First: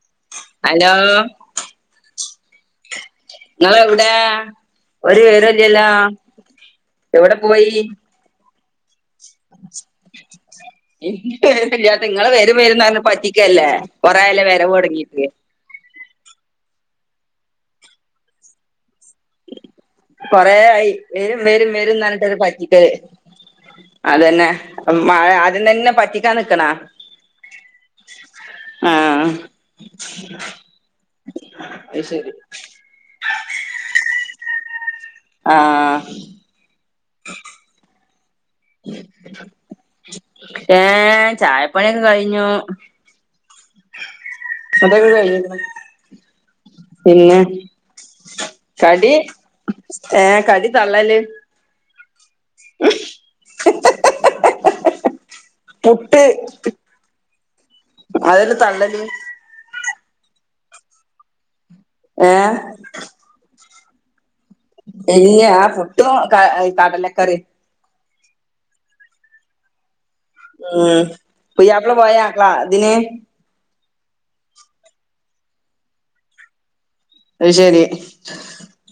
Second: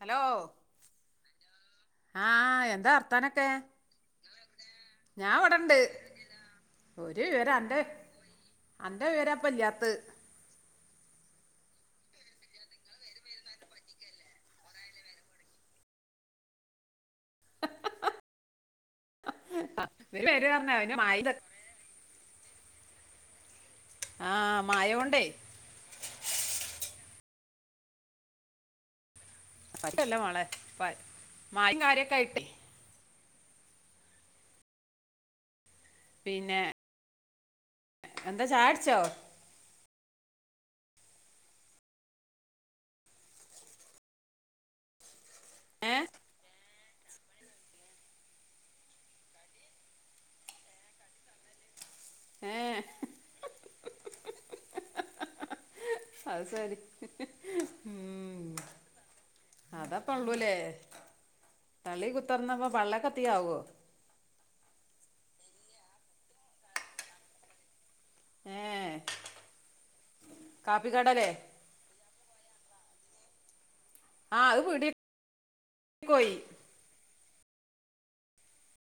Hello hello ആ എന്താ ർ ങ്ങൾ എവിടെയാ ഒരു ഞാൻ വിവരോം ഇവിടെണ്ട് ഇല്ലല്ലോ. ഒരു വിവര അന്റെ അന്റെ വിവരാ ഇപ്പ ഇല്ലാത്തത് [unintelligible] നിങ്ങള് വരും വരും പറഞ്ഞ് പറ്റിക്കല്ലേ കൊറെയാല വരവ് തുടങ്ങീട്ട് ഇവര് പേര് കൊറെ പറഞ്ഞ ആയി അവന് മായ വരും വരും വരും റഞ്ഞിട്ടൊരു പറ്റിക്കല് ആ അതന്നെ മായ മ കൊണ്ടേ അ ആദ്യം തന്നെ പറ്റിക്കാൻ നിക്കണ ആ പല്ല് ല്ല മാളെ മായ അത് കാര്യൊക്കെ ശരി ആയിട്ട് ആ പിന്നെ എന്താ ചായടിച്ചോ ഏ ചായപ്പണിയൊക്കെ കഴിഞ്ഞു അതൊക്കെ കഴിഞ്ഞ്ക്ക്‌ണ് ഏ പിന്നെ കടി ഏ കടി തള്ളല് ഏ ഹ്ഹ ഹ്ഹ ഹ്ഹ ഹ ഹ ഹ അത് സരി അതൊരു തള്ളല് അതപ്പ ഉള്ളൂല്ലേ തളി കുത്തിർന്നപ്പോ ഏ വള്ള കത്തിയാവോ ഇല്ലാ പുട്ടും ക ക കടലക്കറിയും ഏ ഉം കാപ്പിക്കടലേ പുയിആപ്ല പോയാ ആക്കളാ ഇതിന് ആ അത് വീട്ടി പോയി അത് ശെരി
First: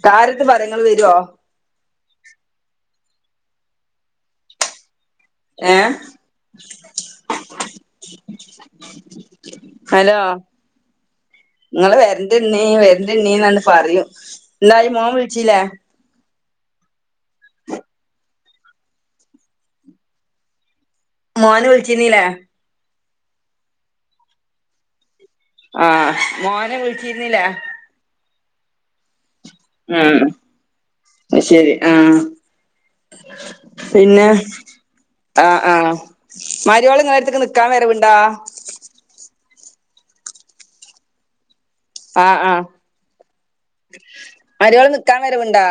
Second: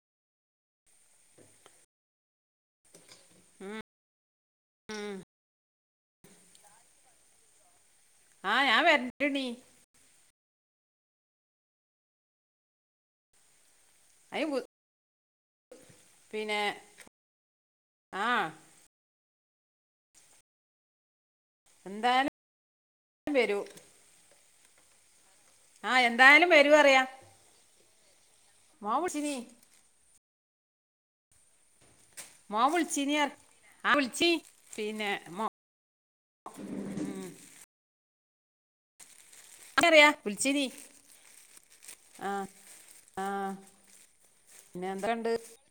കാര്ത്ത് പരങ്ങള് വരുവോ ഉം ഉം ഏ ആഹ് ഞാൻ വരണ്ട് ണ്ണി നിങ്ങള് വരണ്ട് ഇണ്ണീ വരണ്ട് ഇണ്ണീ എന്നട് പറയും അ എന്തായി മോൻ വി ച്ചിലേ പിന്നെ ആ മോന് വിളിച്ചിരുന്നില്ലേ എന്തായാലും വരൂ ആ ആഹ് എന്തായാലും വരൂ മോനെ അറിയാ വിളിച്ചിരുന്നില്ലേ മോ വിളിച്ചിന് ഉം ശരി ആ മോൻ വിളിചീനിയർ [unintelligible] ആ പിന്നെ വിള്ച്ചി പിന്നെ മൊ മരുഓള് ഇങ്ങളട്ത്ത്ക്ക് നിക്കാൻ വരവുണ്ടാ അവ്ടറിയാ വിളിച്ചീനി ആഹ ആഹ പിന്നെ മരോള് നിക്കാൻ എന്താണ്ട് വരുവ്ണ്ടാ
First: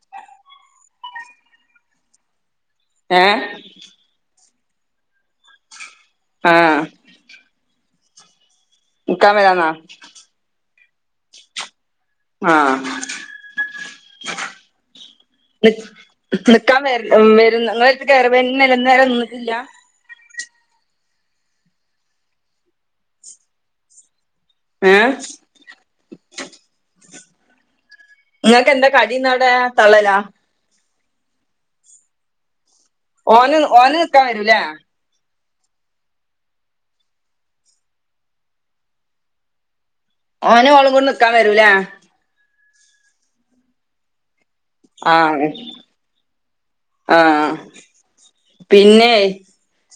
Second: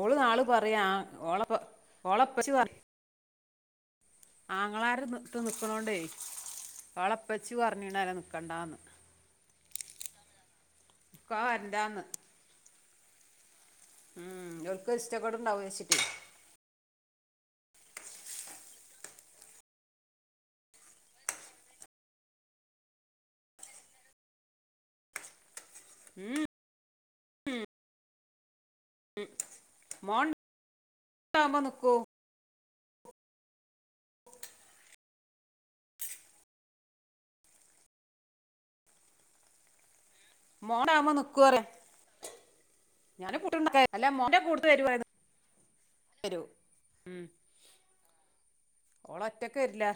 ഓള് നാള് പറയാ ഓളപ്പ ഓളപ്പച്ചി പറ ഏ ആങ്ങളാര് ന്നട്ട് നിക്കണോണ്ടേ ആ ഓളപ്പച്ചു പറ ഞ്ഞീണാലെ നിക്കണ്ടാന്ന് നിക്കാവെരാന്നാ ഇക്കൊ വെരണ്ടാന്ന് ആ ഉം ഓൽക്കൊര് ഇഷ്ടക്കേടോണ്ടാവു വച്ചിട്ട് ഉം വരുംന്ന് ഇങ്ങളിപ്പൊ [unintelligible] നിന്നിട്ടില്ല്യ ഏ ഉം ഇങ്ങക്ക് എന്താ കടിന്നവടെ തള്ളലാ [unintelligible] മ്പോനിക്കൂ ഓന് ഓന് നിക്കാൻ വരൂല്ലേ ഓന് ഓളും കൂടി നിക്കാൻ വരൂലേ ഞാനു കൂട്ട്ണ്ടൊക്കേ അല്ല മോൻ്റെ കൂട ആണ് ആ ഓളൊറ്റക്കെരില്ല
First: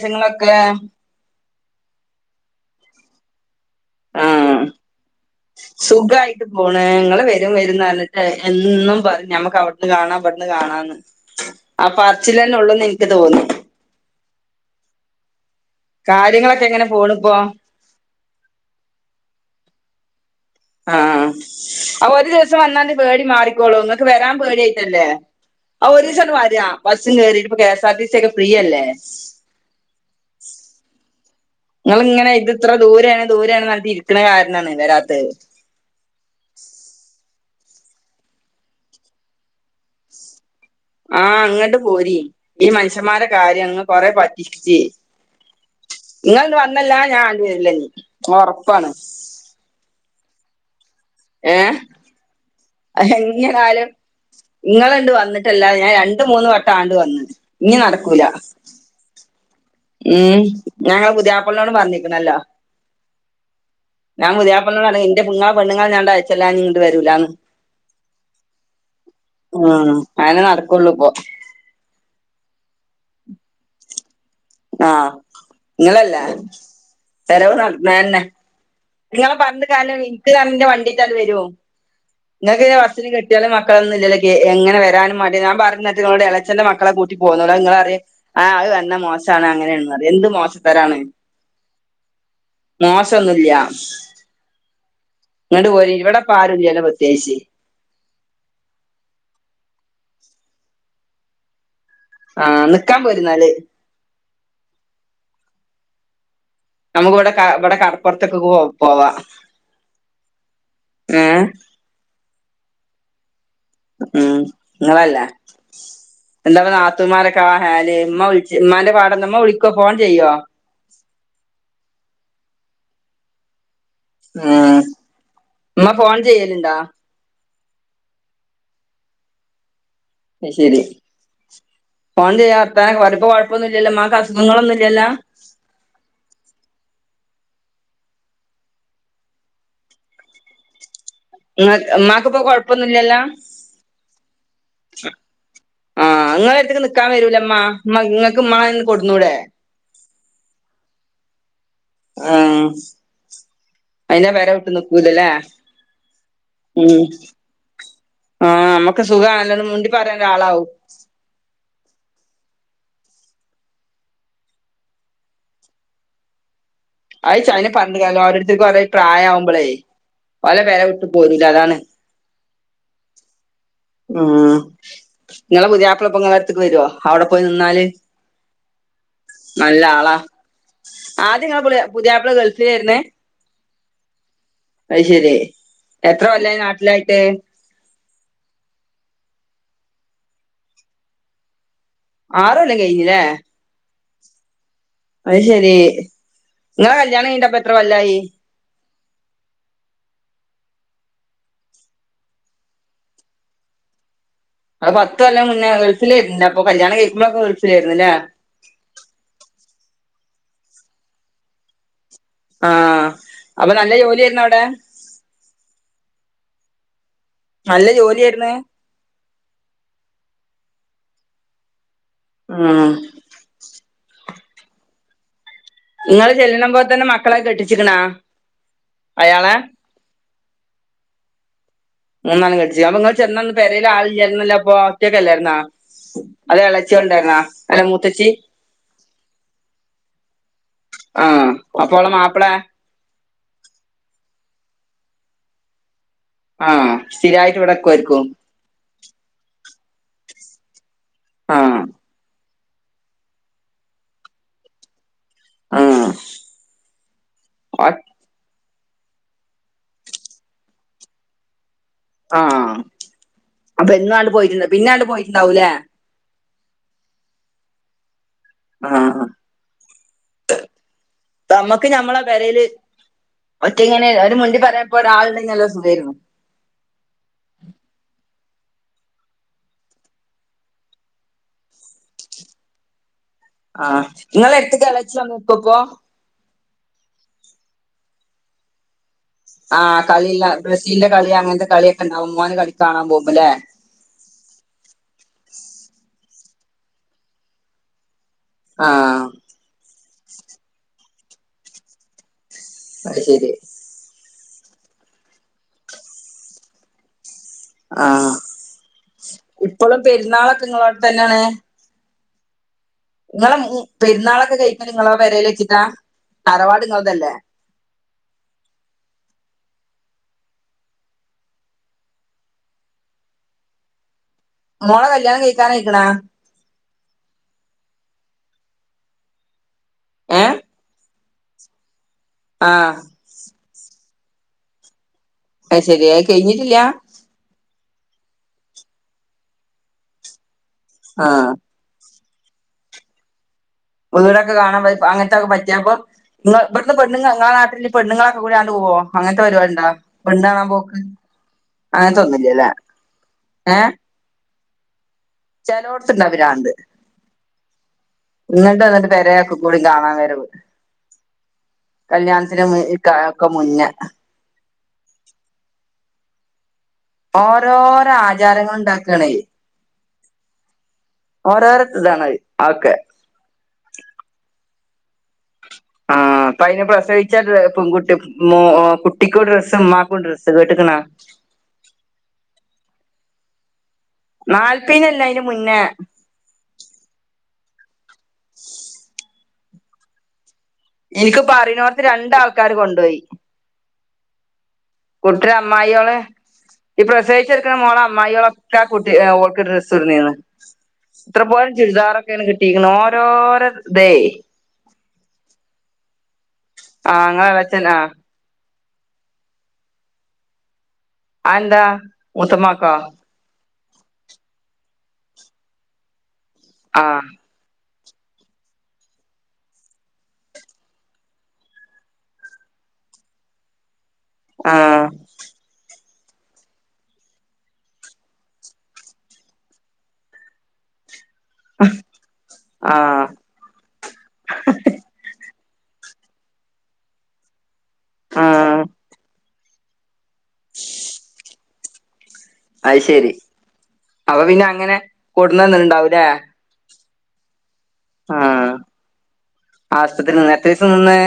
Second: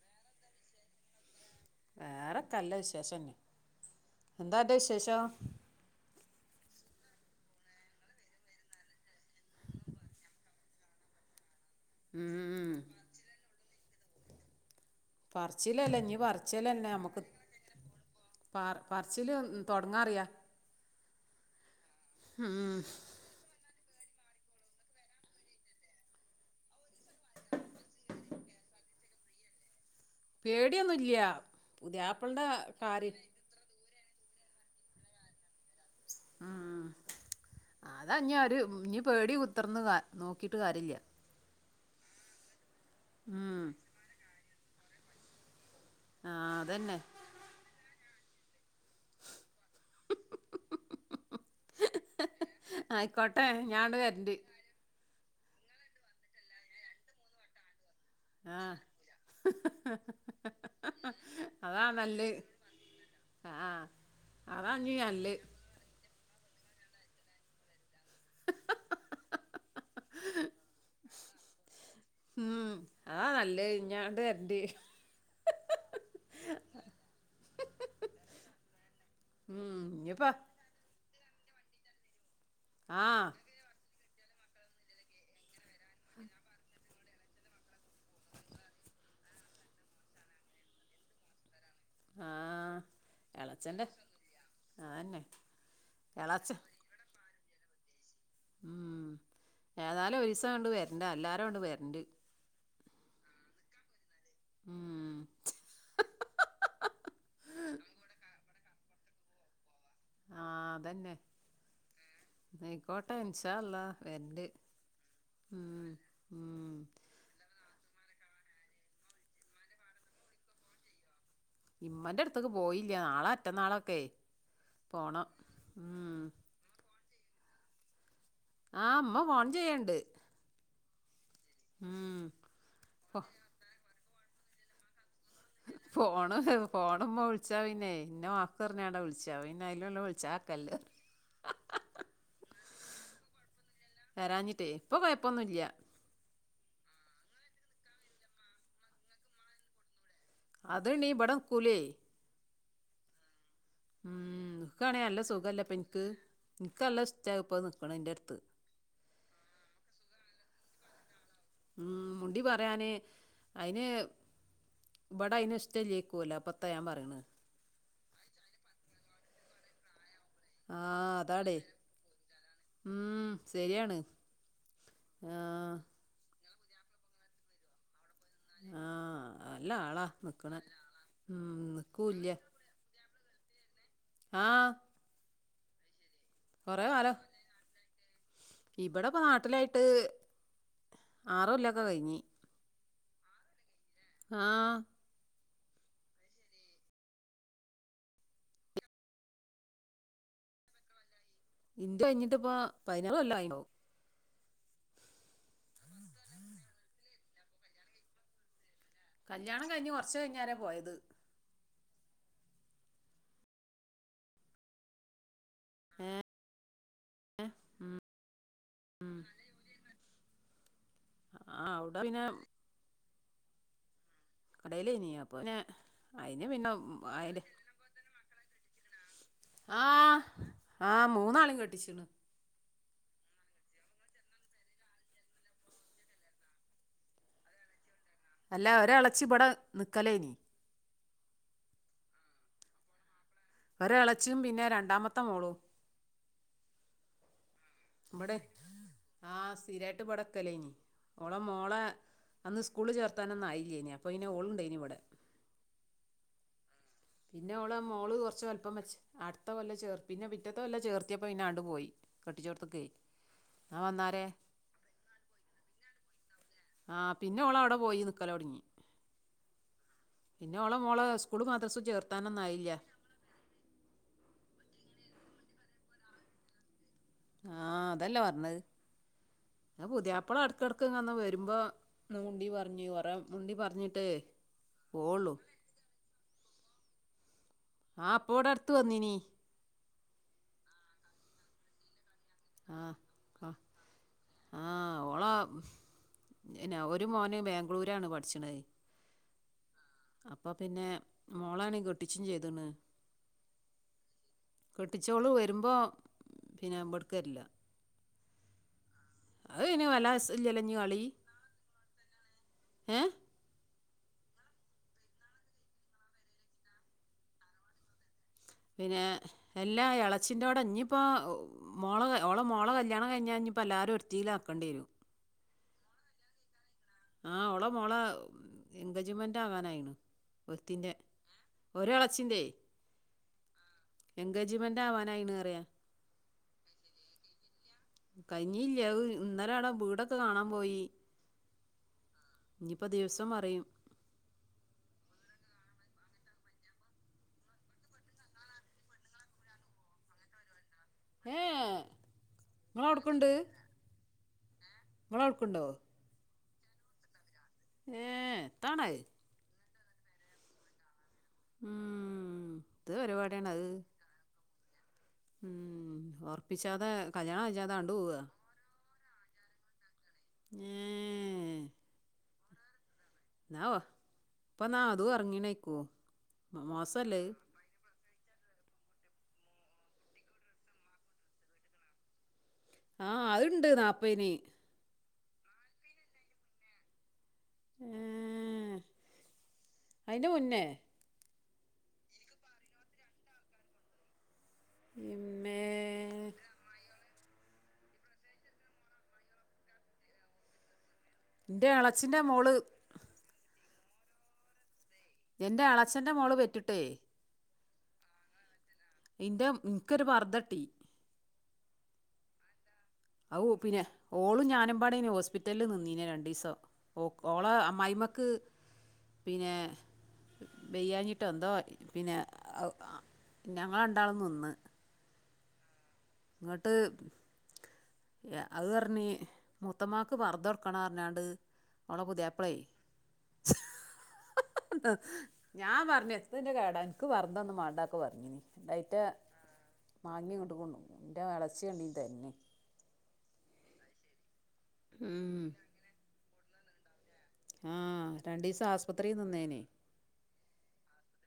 [unintelligible] ങ്ങളൊക്കെ വേറൊക്കല്ല വിശേഷന്നെ എന്താന്റെ വിശേഷോ ങ്ങട്ട് പോണ് ങ്ങള് വരും വരുന്നറഞ്ഞിട്ട് എന്നും പറയും ഞമ്മക്ക് അവട്ന്ന് കാണാം ഇവിട്ന്ന് കാണാംന്ന്. ആ ഉം പർച്ചിലെന്നൊള്ളൂന്ന് എനിക്ക് തോന്നി പറച്ചിലെല്ലനി കാര്യങ്ങളൊക്കെ എങ്ങനെ പറച്ചിലെന്നെ അമ്മക്ക് പോണിപ്പോ പാറ് പറച്ചില് തൊ ടങ്ങാറിയാ ആഹ അപ്പൊ ഒരു ദിവസം ഉം വന്നാണ്ട് പേടി മാറിക്കോളൂ ഇങ്ങക്ക് വരാൻ പേടിയായിട്ടല്ലേ ആ ഒരിസങ്ങ് വാരാ ബസ്സില് കേറിട്ട് ഇപ്പ K S R T C ഒക്കെ ഫ്രീയല്ലേ പേടിയൊന്നുല്ല്യ ഇങ്ങളിങ്ങനെ ഇത് ഇത്ര ദൂരാണ് ദൂരാണ്ന്നറിഞ്ഞിട്ട് ഇരിക്ക്ണെ കാരണാണ് വരാത്തേ [inaudible] അതഞ്ഞാര് ഇനി പേടി കുത്തിർന്ന് നോക്കിട്ട് കാര്യല്ല ആങ്ങട്ട് പോരി ഈ മനുഷ്യന്മാരെ ഉം കാര്യാണ് ഇങ്ങ് കൊറെ പറ്റിച്ച് ആഹ് ഇങ്ങള്ന്ന് അതന്നെ വന്നല്ല ഞാൻണ്ട് വരില്ലനി ഒറപ്പാണ്. ഏ അ ആയിക്കോട്ടെ എങ്ങനാലും ഞാണ്ട് വരണ്ട് ഇങ്ങള്ണ്ട് വന്നി ല്ലാ ഞാൻ രണ്ട മൂന്ന് വട്ട ആണ്ട് വന്ന് ഇനി നടക്കൂല ആഹ് ഉം ഞാങ്ങളെ പുതിയാപ്പൾനോടും അതാ പറഞ്ഞിക്കണല്ലോ നല്ലത് ആഹ് ഞാൻ അതാ ഇഞ്ഞ് പുതിയാപ്പൾനോടറഞ്ഞ് ഇന്റെ നല്ല് ഇങ്ങളെ പെണ്ണുങ്ങൾഞാണ്ട് അയച്ചല്ലാ ഇങ്ങട്ട് വരൂലാന്ന്. ഉം അങ്ങനെ നടക്കുള്ളൂ ഇപ്പൊ ആഹ നല്ലെ ഇഞാണ്ട് വെര ആ ഇങ്ങളല്ലേ ചെലവ് നടന്നന്നെ ഇങ്ങളെ പറഞ്ഞ്ട്ട് ഉം കാലം ഇഞ്ഞിപ്പ ഇന്ക്ക്താ ഇന്റെ വണ്ടിക്കണ്ട് വെരും ഇങ്ങക്ക് വസ്സിന് ആഹ് കെട്ട്യോനും മക്കളൊന്നു ഇല്ലല്ലൊക്കി എങ്ങനെ വരാനും മടി ഞാൻ പറഞ്ഞത്ങ്ങളോട് എളേച്ചഛന്റെ മക്കളെ കൂ ട്ടി പോന്നോള അയിങ്ങളറിയ ആ അത് വന്ന മോശാണ് അങ്ങനെയാണ്ന്നറിയ എന്ത് മോശത്തരാണ്. ആഹ് മോശൊന്നുല്ല്യ എളച്ചന്റെ അതന്നെ ഇങ്ങട്ട് പോരി ഇവിടപ്പൊ എളച്ചൻ ആരൂല്ല്യല്ലോ പ്രത്യേയിച്ച് ഉം ഏതാലു ഒരിസങ്ങട്ട് വരണ്ട് എല്ലാരുംണ്ട് വരണ്ട്. ആ നിക്കാൻ പോര്ന്നാല് ഉം നമുക്ക് ഇവിടെ ക ഇവിടെ കടപ്പുറത്തേക്ക പോ പോവാ ആഏ ആയ്കോട്ടെ ഉം നിങ്ങളല്ലേ ഉം എന്താ ഉം പറ നാത്തൂമാരൊക്കെ ഹാല് ഉമ്മവിളിച്ച ഉമ്മാന്റെ പാടന്താ വിളിക്കുവ ഫോൺ ചെയ്യോ ഇമ്മന്റെ അടുത്തേക്ക് പോയില്ല നാളെ മറ്റന്നാളോ ഉ ഉമ്മ ഫോൺ ഉം ചെയ്യലുണ്ടാ ആ മ്മ ഫോൺ ചെയ്യണ്ട് ശരി ഉം ഫോൺ ചെയ്യ അര്താനൊക്കെപറയോ പ്പോ കൊഴപ്പൊന്നുംല്ലല്ലോ മാക്ക്‌ അസുഖങ്ങളൊന്നുംല്ലല്ല പോണ പോണമ്മോ വിളിച്ചാ പിന്നെ ഇന്ന വക്ക്റിഞ്ഞാടാ വിളിച്ചാ പിന്നെ അതിലല്ല വിളിച്ച ആക്കല്ല മാക്കിപ്പോൊ കൊഴപ്പൊന്നുമല്ലല്ലോ വരാഞ്ഞിട്ടേ ഇപ്പൊ കൊഴപ്പൊന്നുമല്ല നി ക്കാൻ വരൂലമ്മ മ നിങ്ങക്ക് മ്മാനെ ന്ന് കൊടന്നൂടെ അത്ണീ ബട ക്കൂലേ [unintelligible] ഉം അയിന്റെ പെര വിട്ട് ന്കയറിയ നല്ല നിക്കൂലല്ലേ സുഖല്ലപ്പ എനിക്ക് എനിക്ക് ഉം നല്ല ഇഷ്ടമായി ഇപ്പൊ നിക്കണ എൻ്റെ അടുത്ത് ആഹ നമ്മുക്ക് സുഖമാണല്ലോന്ന് മുണ്ടി പറയേൻരാളാവും അ ഉം മുണ്ടി പറയാാന് അതിന് വ്ടെ അയ്ൻ ഇഷ്ടം ല്ലേയ്ക്കും അല്ലാ പ്പത്താ ഞാൻ പറയണ് പറഞ്ഞ ട്ട് കാര്യമില്ലാഓരോരുത്തരും കൊറെ പ്രായം ആവുമ്പോളേ പെര ആ വിട്ട് പോരൂല അതാടേ അതാണ് ഉം ശരിയാണ് ഉം ആഹ വരുവോ അവിടെ പോയി നിന്നാല് ആഹ നല്ല ആളാ നിക്കണ ഉ പുതിയാപ്ല ഗൾഫിലായിരുന്നെ ആ അത്‌ ശെരി എത്ര കൊല്ലായി നാട്ടിൽ കൊറേ ആയിട്ട് കാലം ട്ട് ആറു കൊല്ലം ആർ കൊല്ലം കയിഞ്ഞുലെ ആഹ അ ത് ശെരി നിങ്ങളെ കല്യാണം കഴിഞ്ഞിട്ടു പ്പോ എത്രകൊല്ലായി [inaudible] ന്റെ കൈഞട്ട് പ്പോ പതിനാറു കൊല്ലയീണ്ടാവും അപ്പ പത് കൊല്ലംമുന്നേ ഗൾഫിലായിരുന്നുലെ അപ്പൊ കല്യാണം കഴിക്കുമ്പൊക്കെ ഗൾഫില ആയിുന്നല്ലേ കഴിഞ്ഞു കുറച്ചു കയിഞ്ഞേരെ പോയത് ആഹ അപ്പൊ നല്ല ജോലി ആർന്നു അവിടെ ം നല്ല ജോലിയായിരുന്നു ആഹ് അവി ആഹ കടയിലേനി അപ്പൊ പിന്നെ നിങ്ങള് അയിന് ചെല്ലണ പിന്നെ പോ ത ന്നെ അയില് മക്കളെഒക്കെ കെട്ടിച്ചിക്കണാ അയാള ആഹ് മൂന്നാളും കെട്ടി മൂന്നാണ് കെട്ടിച്ചീന് അപ്പൊ നിങ്ങൾ ചെന്നന്ന് പരയില ആളില്ലല്ലരുന്നല്ല അപ്പൊ ഒറ്റയൊക്കെ അല്ലായിരുന്നാ അത് ഇളച്ചി ഉണ്ടായിുന്ന അ അല്ല ഒരേലച്ചി ബടെ നിക്കളെനി ഇനി ആഹ അപ്പോ ഓളെ മാപ്പിള ഒ ഇളച്ചിയും പിന്നെ രണ്ടാമത്തെ മോളു ആഹ. സ്ഥിരായിട്ട് ഇവിടെ. ഇവിടെ ആഹ സ്ഥിരായിട്ട്, ഇവിടെ നിക്കലയ്നി. ഓളെ മോളെ ആഹ് അന്ന് സ്കൂൾള് ചേർത്താനൊന്നായില്ലേനി. അപ്പോയ്നി. ഓളുണ്ടയ്നി ഇവിടെ. ആഹ പിന്നെ ഓളെ മോള് കുറച്ച്, വലുപ്പം, വെച്ച്, അടുത്ത കൊല്ല ചേർ പിന്നെ പിറ്റത്തെ കെല്ല ചേർത്തിയപ്പ പിന്നെങ്ങട്ട് പോയി. ആഹ. കെട്ടിച്ചോടത്തേക്കേ ആ അപ്പൊ വന്നാരേ എന്നാണ്ട് പോയിട്ടുണ്ട പിന്നൊണ്ട് പോയിട്ടുണ്ടാവലേ. ആഹ. പിന്നെ ഓള് അവിടെ പോയി നിക്കലോടങ്ങി. ആഹ് പിന്നെ. ഓള മോള സ്കൂള് മദ്രസും ചേർത്താനൊന്നായില്ല ഒറ്റ ഇങ്ങനെ, ഒരു മുണ്ടി പറയപ്പോ ഒരാളുണ്ടെങ്കിൽ, നല്ല സുഖയിരുന്നു. ആഹ. അതല്ലേ പറഞ്ഞ. [unintelligible] പുതിയപ ളഎടക്ക്‌ എടക്ക്‌വരുമ്പോ മുണ്ടി പറഞ്ഞ് ആഹ്. നിങ്ങള എടുത്ത്ളച്ചി വന്നിക്കപ്പോ? ആ, പ്പോവിടെ അടുത്തു വന്നിനീ. ആഹ്. കളില്ല ബ്രസീലിന്റെ കളി അങ്ങനത്തെ കളി [unintelligible] കളി, ആ കാണാൻ പോവുമ്പല്ലേ. ആ ആ ഓള ഒരു മോന് ബാംഗ്ലൂരാണ് പണി. ആഹ അപ്പൊ പിന്നെ മോളാണെ കെട്ടിട്ടിച്ചും. ചെയ്ത്‌ണ് ആഹ. ശരി കെട്ടിച്ചോള് വരുമ്പോ. പിന്നെ മ്പടുക്ക് രില്ല. ആഹ. പിന്നെ ഇപ്പോളും വല്ല ഇല്ലല്ലോ പെരുന്നാളൊക്കെ. ഇനി ഇങ്ങളോടെ കളി തന്നെണ്? ഏ ഇങ്ങളെ, മു പെരുന്നാളൊക്കെ കഴിക്കൽ നിങ്ങളെ, പെരേല് വച്ചിട്ടാ തറവാട് നിങ്ങളതല്ലേ? പിന്നെ എല്ലാ ഇളച്ചിന്റെടെ ഇഞ്ഞപ്പോ മോള ഓള മോള കല്യാണം കഴിഞ്ഞ ഇപ്പം എല്ലരും ഒരുത്തി ലാ മോള കല്യാണം കഴിക്കാൻ അയിക്കണാ? ആ് ഓള മോള എൻഗേജ്മെന്റ് ആകാനായിണ് ഒരിത്തിന്റെ. ഒരാള ആഹ എൻഗെജമെൻ്റ് ആവാൻ അ ശെരി ആ കഴിഞ്ഞിട്ടില്ല? കഴിഞ്ഞില്ല ഹ് ഇന്നല അട വീടൊക്കെ കാണാൻ പോയി. ആഹ. ഇനിയിപ്പോ ദിവസം പറയും. വീടൊക്കെ കാണാൻ പോയി പാ അങ്ങനത്തെൊക്കെ പറ്റിയപ്പോ. നി ഇവിടുത്തെ പെണ്ണുങ്ങങ്ങള നാട്ടില് പെണ്ണങ്ങളൊക്കെ കൂടിണ്ട് പോകോ അങ്ങനത്തെ പരിപാടിണ്ടാ പെണ്ണ് കാണാൻ പോക്ക്. ഏ അങ്ങൻതൊന്നില്ലല്ലേ നിങ്ങളവിടക്കുണ്ട് ഏ നിങ്ങളവിടക്കുണ്ടോ ചെലോടുത്ത് ഉണ്ട് ആ പിരാന്ത് ഏ ഇങ്ങട്ട് എത്താണ് വന്നിട്ട് പെര ആക്കും. കൂടി കാണാൻ വരവ്. കല്യാണത്തിനും ഇത് നിക്കാഹിക്കു ഒക്കെ പരിപാടിയാണ് അത് മുന്നേ. ഉം, ഉറപ്പിച്ചാതെ കല്യാണം കഴിച്ചാതെ കണ്ടു ഓരോരോ പോവാ ആചാരങ്ങൾ ഉണ്ടാക്കണേ. മമ ഒരോരതാണ് ഒക്കെ. എന്നാവോ ഇപ്പൊ നാ അതും ഇറങ്ങീണ. ആ അപ്പ അയ്ന് പ്രസവിച്ചാല് പെൺകുട്ടി. മ കുട്ടിക്കും ഡ്രസ് ഉമ്മാക്കും ഡ്രസ്സ് കേട്ട്ക്ക്ണോ? ആ അത്ണ്ട് നാ നാൽയ്പ്പന്നല്ല അയ്ന് മുന്നേ. ഉം [inaudible] അയ്ന്റെ മുന്നേ എനിക്കിപ്പ പറന്നോടത്തെ രണ്ട് ആൾക്കാര് കൊണ്ടുപോയി. കൂട്ടരെ ഇമ്മേ അമ്മായിയൊള ഈ പ്രസവിച്ചു കെടക്ണ മോളെ അമ്മായിയോളെക്കെ ഓൾക്ക്ഡ്രസ്സ്‌ കോടന്നിനു. ഇത്ര എൻ്റെ പോലും ഇളച്ചിൻ്റെ ചുരിദാറൊക്കെയാണ് മോള് കിട്ടിയിരിക്കണ ഓരോരൊത. എന്റെ എളച്ചന്റെ മോള് പെറ്റിട്ടേ. തന്നെ ആ ഇന്റെ ഏക്കൊരു പർദ്ദ കിട്ടി. ആന്താ മൂത്തമ്മ ഔ പിന്നെ ഓളും ഞാനുമ്പാടെ ആയിന്ന ഹോസ്പിറ്റലിൽ നിന്നീനെ രണ്ടു ദിവസം. ഓ ആ ഓളെ അമ്മായിമ്മക്ക് പിന്നെ ബെയഞ്ഞിട്ട് എന്തോ പിന്നെ ഞങ്ങള് രണ്ടാളും നിന്ന്. ആ ഇങ്ങോട്ട് അത് പറഞ് മൂത്തമ്മക്ക് പർദ്ദടുക്കണ പറഞ്ഞാണ്ട് ഓളെ പുതിയാപ്പിളയീ ആ ഹ ഹ ഞാൻ പറഞ്ഞ എത്തതിന്റെ കേടാ എനിക്ക് പർദ്ദ ഒന്നും മാണ്ടക്കെ പറഞ്ഞു. ആ അയിറ്റ മാങ്ങി ഇങ്ങട്ട് കൊടുന്നു. ന്റെ ഇളച്ചി [unintelligible] അത് ശെരി അപ്പൊ പിന്നെ അങ്ങനെ ഉം. കൊടുന്നന്ന് ഇണ്ടാവൂലേ? ആ ആഹ രണ്ടീസം ആസ്പത്രിയിൽ നിന്നേനെ ആ ആശുപത്രിയിൽ നിന്ന് എത്ര ദീസം നിന്ന്?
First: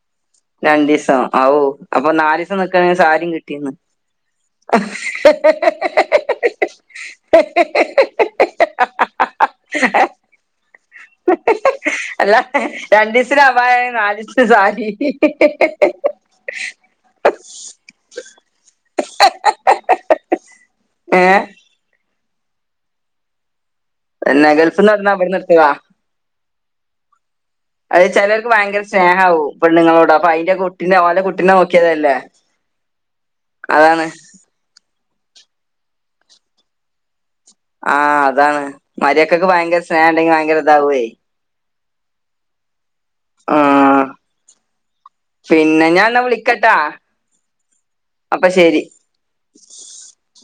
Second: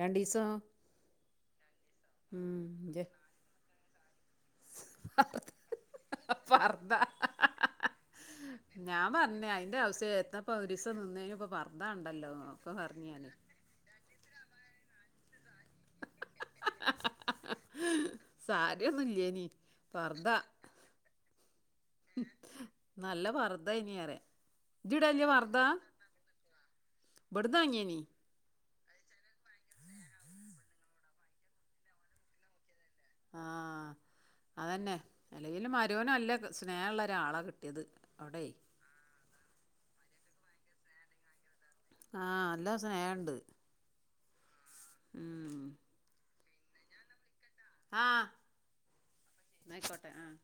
രണ്ടിസം. അഹൂ അപ്പൊ നാല് ദിവസം നിക്ക സാരി കിട്ടീന്ന്. ഹ ഹേ ഹ ഹേ പർദ്ദ ഹ ഹെ ഞാൻ പറഞ്ഞേ അതിന്റെ അവസ്യം എത്തപ്പോ ഒരുസം. ഹ ഹേ അല്ല പറഞ്ഞു ഞാന് രണ്ടീസതിന് അപായ നാലീസത്തിന് സാരി ഹ ഹേ. സരിയൊന്നുംഇല്ലെന്നു പർദ്ദ ഏ നല്ല പറ പിന്നെ ഗൾഫ്ന്ന് കൊടുന്നതാഇവിടന്ന് ഇടുത്തുകുനോ ഇവിടുന്ന് വാങ്ങിയേനി അത് ചിലർക്ക് ഭയങ്കര സ്നേഹ ആവും പെണ്ണുങ്ങളോട് അപ്പൊ അയിന്റെ കുട്ടീനെ അവന്റെ കുട്ടീനോക്കിയതല്ലേ അതാണ് അല്ലെങ്കിലും മരോന് അല്ല സ്നേഹള്ള ഒരാളാണ് കിട്ടി ആഹ അതാണ് മരിയക്കൊക്കെ ഭയങ്കര സ്നേഹം ഉണ്ടെങ്കി ഭയങ്കര ഇതാവു ആഹ എല്ലാ സ്നേഹണ്ട് പിന്നെ ഞാൻ എന്നാ വിളിക്കട്ടാ ആഹ അപ്പൊ ശരി യിക്കോട്ടെ ആഹ